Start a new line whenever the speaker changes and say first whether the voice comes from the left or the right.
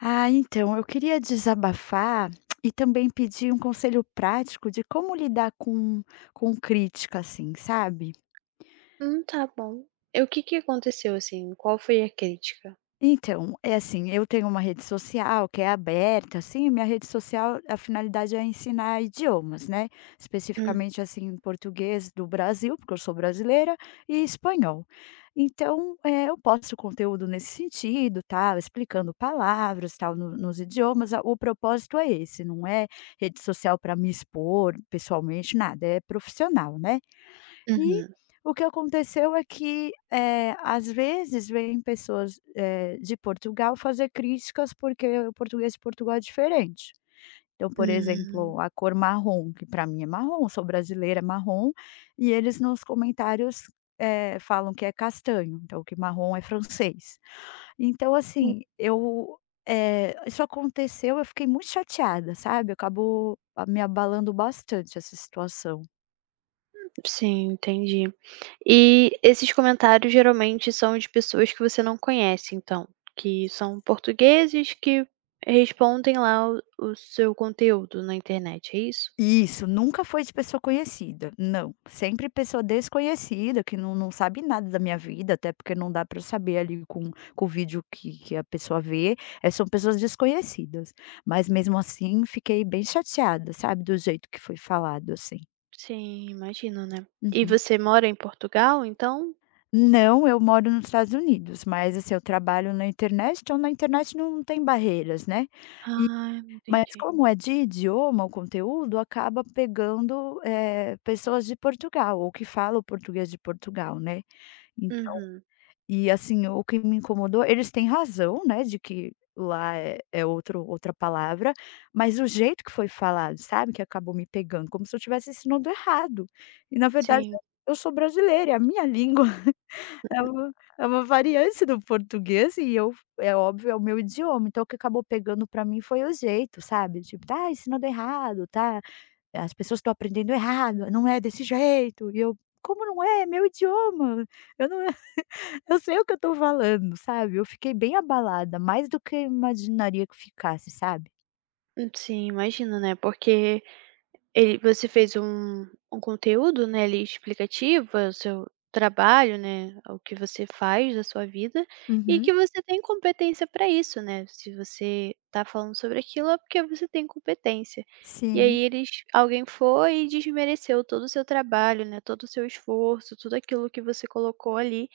left: Ah, então, eu queria desabafar e também pedir um conselho prático de como lidar com crítica, assim, sabe?
right: Tá bom. E o que que aconteceu, assim? Qual foi a crítica?
left: Então, é assim, eu tenho uma rede social que é aberta, assim, minha rede social, a finalidade é ensinar idiomas, né,
right: Hum,
left: especificamente, assim, português do Brasil, porque eu sou brasileira, e espanhol. Então, eu posto conteúdo nesse sentido, tal, explicando palavras, tal, no nos idiomas, a o propósito é esse, não é rede social para me expor pessoalmente, nada, é profissional, né. E
right: uhum.
left: o que aconteceu é que, às vezes, vêm pessoas, de Portugal fazer críticas, porque o português de Portugal é diferente. Então, por
right: Hum,
left: exemplo, a cor marrom, que para mim é marrom, sou brasileira, é marrom, e eles nos comentários, falam que é castanho, então que marrom é francês. Então, assim, isso aconteceu, eu fiquei muito chateada, sabe, acabou a me abalando bastante essa situação.
right: sim, entendi. E esses comentários geralmente são de pessoas que você não conhece, então, que são portugueses que respondem lá o seu conteúdo na internet, é isso?
left: Isso, nunca foi de pessoa conhecida, não. Sempre pessoa desconhecida, que não sabe nada da minha vida, até porque não dá para saber ali com o vídeo que a pessoa vê, são pessoas desconhecidas. Mas mesmo assim fiquei bem chateada, sabe, do jeito que foi falado, assim.
right: Sim, imagino, né. E
left: Uhum.
right: você mora em Portugal, então?
left: Não, eu moro nos Estados Unidos, mas, assim, eu trabalho na internet, então na internet não tem barreiras, né.
right: Ah,
left: Mas
right: entendi.
left: como é de idioma o conteúdo, acaba pegando, pessoas de Portugal ou que falam português de Portugal, né. Então
right: Uhum.
left: e assim, o que me incomodou eles têm razão, né, de que lá é outro outra palavra, mas o jeito que foi falado, sabe, que acabou me pegando, como se eu estivesse ensinando errado. E na verdade
right: Sim,
left: eu sou brasileira, é a minha língua. É uma variante do português e eu é óbvio, é o meu idioma, então o que acabou pegando pra mim foi o jeito, sabe, tipo: "Tá ensinando errado, tá, as pessoas estão aprendendo errado, não é desse jeito", e eu: "Como não é? É meu idioma, eu não eu sei o que eu estou falando", sabe. Eu fiquei bem abalada, mais do que eu imaginaria que ficasse, sabe.
right: sim, imagino, né, porque ele você fez um um conteúdo, né, ali, explicativo, é o seu trabalho, né, o que você faz da sua vida, e
left: Uhum.
right: que você tem competência para isso, né. Se você tá falando sobre aquilo, é porque você tem competência. E
left: Sim,
right: aí eles alguém foi e desmereceu todo o seu trabalho, né, todo o seu esforço, tudo aquilo que você colocou ali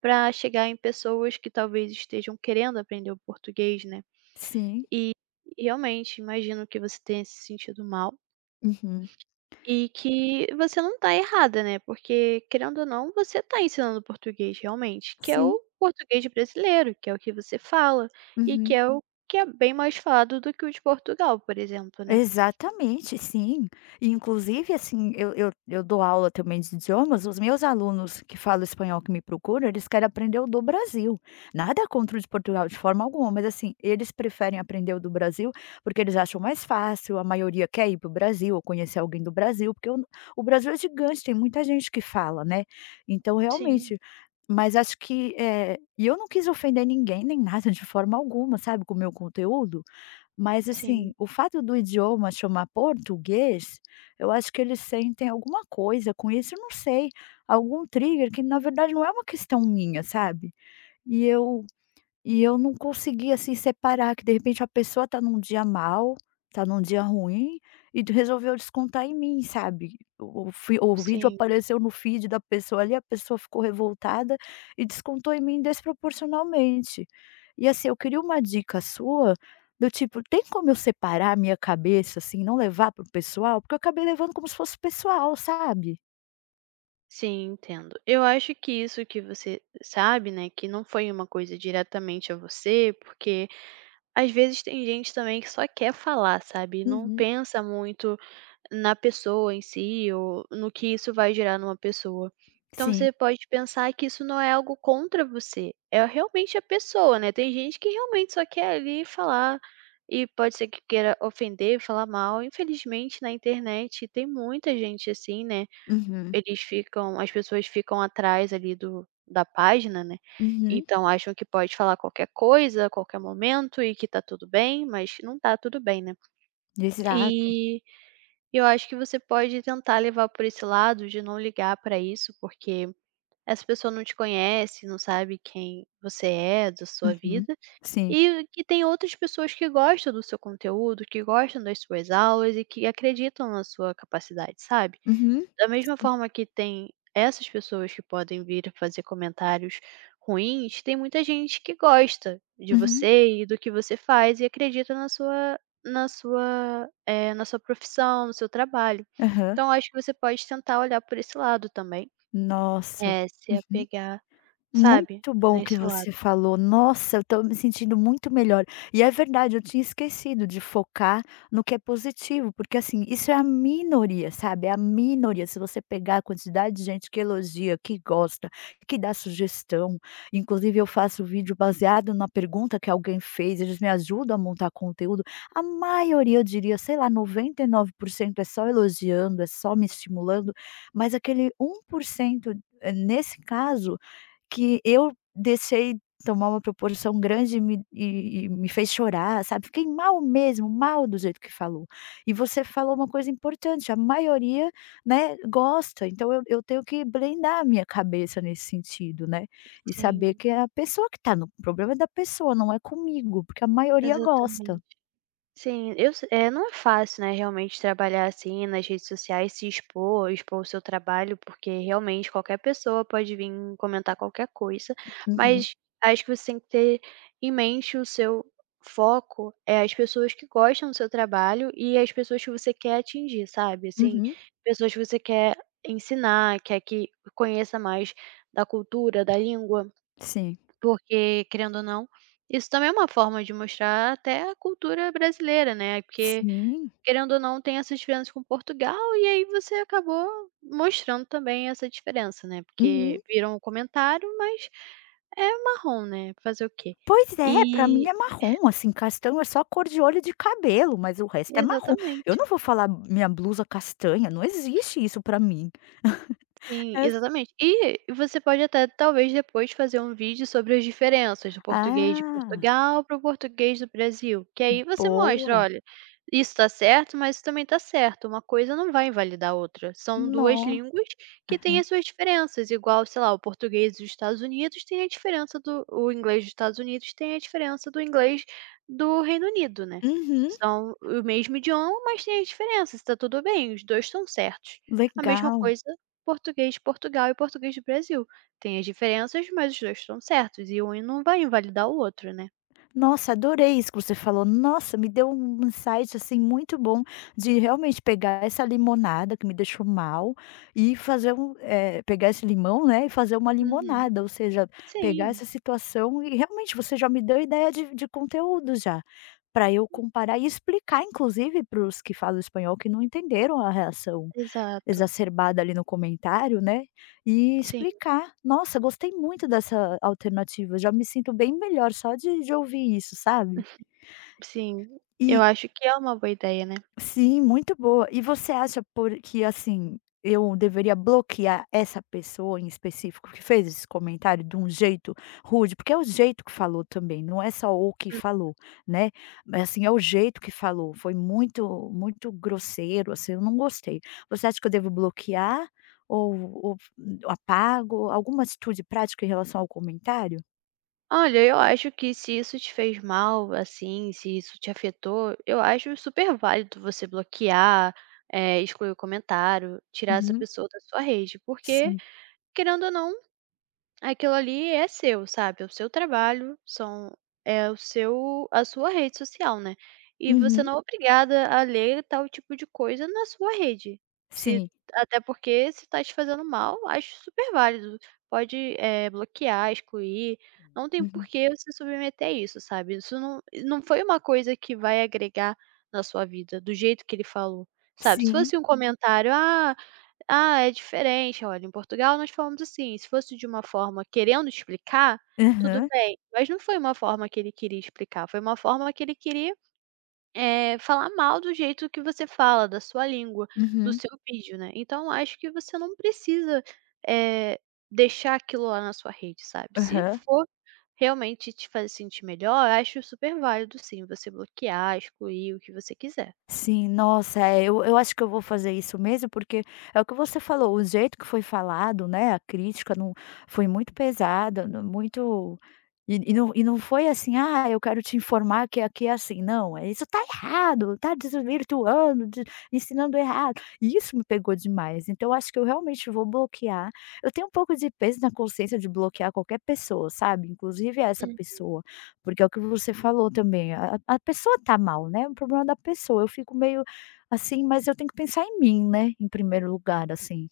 right: para chegar em pessoas que talvez estejam querendo aprender o português, né.
left: sim.
right: E, realmente, imagino que você tenha se sentido mal.
left: Uhum.
right: E que você não tá errada, né, porque querendo ou não você tá ensinando português realmente, que é
left: Sim.
right: o português brasileiro, que é o que você fala, e que
left: Uhum.
right: é o que é bem mais falado do que o de Portugal, por exemplo, né.
left: Exatamente, sim. E inclusive, assim, eu dou aula também de idiomas, os meus alunos que falam espanhol que me procuram, eles querem aprender o do Brasil. Nada contra o de Portugal, de forma alguma, mas assim, eles preferem aprender o do Brasil, porque eles acham mais fácil, a maioria quer ir para o Brasil ou conhecer alguém do Brasil, porque o Brasil é gigante, tem muita gente que fala, né. Então,
right: Sim,
left: realmente, mas acho que, eu não quis ofender ninguém nem nada de forma alguma, sabe, com o meu conteúdo. Mas
right: sim,
left: assim, o fato do idioma chamar português, eu acho que eles sentem alguma coisa com isso, eu não sei, algum trigger que na verdade não é uma questão minha, sabe. E eu e eu não conseguia, assim, separar que de repente a pessoa tá num dia mal, tá num dia ruim, e de resolveu descontar em mim, sabe. O vídeo
right: sim,
left: apareceu no feed da pessoa ali, a pessoa ficou revoltada e descontou em mim desproporcionalmente. E assim, eu queria uma dica sua, do tipo, tem como eu separar a minha cabeça, assim, não levar para o pessoal? Porque eu acabei levando como se fosse pessoal, sabe.
right: sim, entendo. Eu acho que isso que você sabe, né, que não foi uma coisa diretamente a você, porque às vezes tem gente também que só quer falar, sabe, e não
left: Uhum,
right: pensa muito na pessoa em si ou no que isso vai gerar numa pessoa. Então
left: sim.
right: você pode pensar que isso não é algo contra você, é realmente a pessoa, né. Tem gente que realmente só quer ali falar e pode ser que queira ofender, falar mal. Infelizmente na internet tem muita gente assim, né.
left: Uhum,
right: Eles ficam as pessoas ficam atrás ali do da página, né.
left: uhum,
right: Então acham que pode falar qualquer coisa, a qualquer momento e que tá tudo bem, mas não tá tudo bem, né.
left: exato.
right: E eu acho que você pode tentar levar por esse lado de não ligar para isso, porque essa pessoa não te conhece, não sabe quem você é, da sua
left: Uhum,
right: vida,
left: sim.
right: e que tem outras pessoas que gostam do seu conteúdo, que gostam das suas aulas e que acreditam na sua capacidade, sabe?
left: Uhum.
right: Da mesma
left: Sim.
right: forma que tem essas pessoas que podem vir fazer comentários ruins, tem muita gente que gosta de
left: Uhum.
right: você e do que você faz e acredita na sua, na sua profissão, no seu trabalho.
left: Aham.
right: Então acho que você pode tentar olhar por esse lado também.
left: Nossa.
right: É, se
left: Uhum.
right: apegar, sabe,
left: Muito bom o que
right: nesse lado.
left: você falou. Nossa, eu estou me sentindo muito melhor. E é verdade, eu tinha esquecido de focar no que é positivo, porque assim, isso é a minoria, sabe? É a minoria. Se você pegar a quantidade de gente que elogia, que gosta, que dá sugestão, inclusive eu faço vídeo baseado na pergunta que alguém fez, eles me ajudam a montar conteúdo. A maioria, eu diria, sei lá, 99% é só elogiando, é só me estimulando, mas aquele 1%, nesse caso que eu deixei tomar uma proporção grande e me fez chorar, sabe, fiquei mal mesmo, mal do jeito que falou. E você falou uma coisa importante, a maioria, né, gosta, então eu tenho que blindar a minha cabeça nesse sentido, né, e saber
right: Sim,
left: que é a pessoa que tá no o problema é da pessoa, não é comigo, porque a maioria gosta.
right: exatamente. Sim, eu se não é fácil, né, realmente trabalhar assim nas redes sociais, se expor, expor o seu trabalho, porque realmente qualquer pessoa pode vir comentar qualquer coisa,
left: Uhum,
right: mas acho que você tem que ter em mente o seu foco é as pessoas que gostam do seu trabalho e as pessoas que você quer atingir, sabe, assim,
left: uhum,
right: pessoas que você quer ensinar, quer que conheça mais da cultura, da língua.
left: sim,
right: Porque, querendo ou não, isso também é uma forma de mostrar até a cultura brasileira, né, porque,
left: sim,
right: querendo ou não, tem essas diferenças com Portugal, e aí você acabou mostrando também essa diferença, né,
left: uhum.
right: porque viram o comentário, mas é marrom, né, fazer o quê?
left: Pois é, pra mim
right: E
left: é marrom, assim, castanho é só a cor de olho de cabelo, mas o resto é marrom. Eu
right: exatamente.
left: não vou falar minha blusa castanha, não existe isso pra mim.
right: Sim,
left: É s
right: exatamente. E você pode até talvez depois fazer um vídeo sobre as diferenças do português de
left: ah,
right: Portugal para o português do Brasil, que aí você mostra:
left: boa.
right: "Olha, isso está certo, mas isso também está certo, uma coisa não vai invalidar a outra, são 2
left: No
right: línguas que têm as suas diferenças", igual, sei lá, o português dos Estados Unidos tem a diferença do o inglês dos Estados Unidos tem a diferença do inglês do Reino Unido, né.
left: uhum,
right: São o mesmo idioma, mas tem as diferenças, está tudo bem, os 2 estão certos. A mesma
left: legal.
right: coisa português de Portugal e português do Brasil. Tem as diferenças, mas os 2 estão certos e um não vai invalidar o outro, né.
left: Nossa, adorei isso que você falou. Nossa, me deu um insight, assim, muito bom de realmente pegar essa limonada que me deixou mal e fazer pegar esse limão, né, e fazer uma
right: Uhum.
left: limonada, ou seja, pegar
right: Sim,
left: essa situação e realmente você já me deu ideia de conteúdo já, para eu comparar e explicar inclusive para os que falam espanhol que não entenderam a reação
right: exato.
left: exacerbada ali no comentário, né, e
right: Sim,
left: explicar: "Nossa, gostei muito dessa alternativa, já me sinto bem melhor só de ouvir isso", sabe.
right: sim. Eu
left: E
right: acho que é uma boa ideia, né.
left: Sim, muito boa. E você acha por que, assim, eu deveria bloquear essa pessoa em específico que fez esse comentário de um jeito rude? Porque é o jeito que falou também, não é só o que
right: Hum.
left: falou, né? Mas, assim, é o jeito que falou. Foi muito, muito grosseiro, assim, eu não gostei. Você acha que eu devo bloquear ou apago? Alguma atitude prática em relação ao comentário?
right: Olha, eu acho que se isso te fez mal, assim, se isso te afetou, eu acho super válido você bloquear, excluir o comentário, tirar essa
left: Uhum,
right: pessoa da sua rede, porque,
left: sim.
right: querendo ou não aquilo ali é seu, sabe, é o seu trabalho, são é o seu a sua rede social, né, e você
left: Uhum,
right: não é obrigada a ler tal tipo de coisa na sua rede. Se
left: sim.
right: até porque se tá te fazendo mal, acho super válido, pode, bloquear, excluir, não tem por
left: Uhum,
right: que você submeter a isso, sabe. Isso não foi uma coisa que vai agregar na sua vida, do jeito que ele falou, sabe. Se
left: sim.
right: fosse um comentário: "Ah, ah, é diferente. Olha, em Portugal nós falamos assim", se fosse de uma forma querendo explicar, tudo
left: Aham,
right: bem, mas não foi uma forma que ele queria explicar, foi uma forma que ele queria, falar mal do jeito que você fala, da sua língua, do
left: uhum,
right: seu vídeo, né. Então acho que você não precisa, eh, deixar aquilo lá na sua rede, sabe. Se
left: aham.
right: for realmente te fazer sentir melhor, eu acho super válido sim, você bloquear, excluir, o que você quiser.
left: Sim, nossa, é, eu acho que eu vou fazer isso mesmo, porque é o que você falou, o jeito que foi falado, né? A crítica não foi muito pesada, muito. E não foi assim, ah, eu quero te informar que aqui é assim, não, é isso tá errado, tá desvirtuando, ensinando errado. E isso me pegou demais. Então, eu acho que eu realmente vou bloquear. Eu tenho um pouco de peso na consciência de bloquear qualquer pessoa, sabe? Inclusive essa pessoa. Porque é o que você falou também, a pessoa tá mal, né, é um problema da pessoa, eu fico meio assim, mas eu tenho que pensar em mim, né, em primeiro lugar, assim.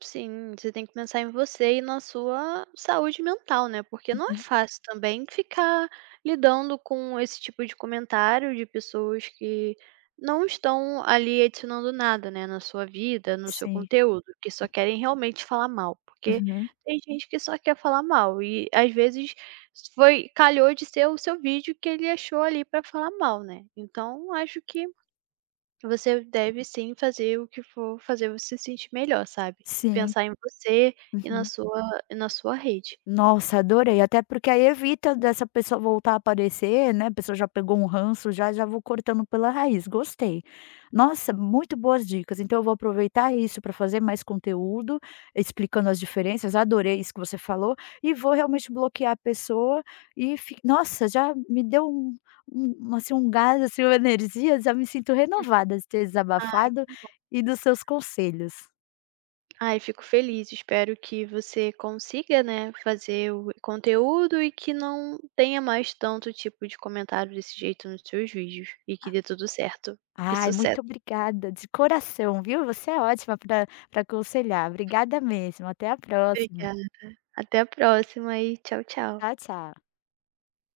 right: Sim, você tem que pensar em você e na sua saúde mental, né, porque não é
left: Uhum.
right: fácil também ficar lidando com esse tipo de comentário de pessoas que não estão ali adicionando nada, né, na sua vida, no seu
left: Sim.
right: conteúdo, que só querem realmente falar mal, porque
left: Uhum.
right: tem gente que só quer falar mal e às vezes foi calhou de ser o seu vídeo que ele achou ali para falar mal, né. Então acho que você deve sim fazer o que for fazer você se sentir melhor, sabe.
left: Sim.
right: Pensar em você
left: Uhum.
right: e na sua rede.
left: Nossa, adorei, até porque aí evita dessa pessoa voltar a aparecer, né, a pessoa já pegou um ranço, já já vou cortando pela raiz, gostei. Nossa, muito boas dicas, então eu vou aproveitar isso para fazer mais conteúdo, explicando as diferenças, adorei isso que você falou, e vou realmente bloquear a pessoa e fi nossa, já me deu um assim, um gás, assim, uma energia, já me sinto renovada de ter desabafado e dos seus conselhos.
right: Ai, fico feliz, espero que você consiga, né, fazer o conteúdo e que não tenha mais tanto tipo de comentário desse jeito nos seus vídeos e que dê tudo certo. E
left: Ai,
right: sucesso.
left: muito obrigada de coração, viu. Você é ótima para para aconselhar. Obrigada mesmo. Até a próxima.
right: Obrigada. Até a próxima e tchau, tchau.
left: Tchau, tchau.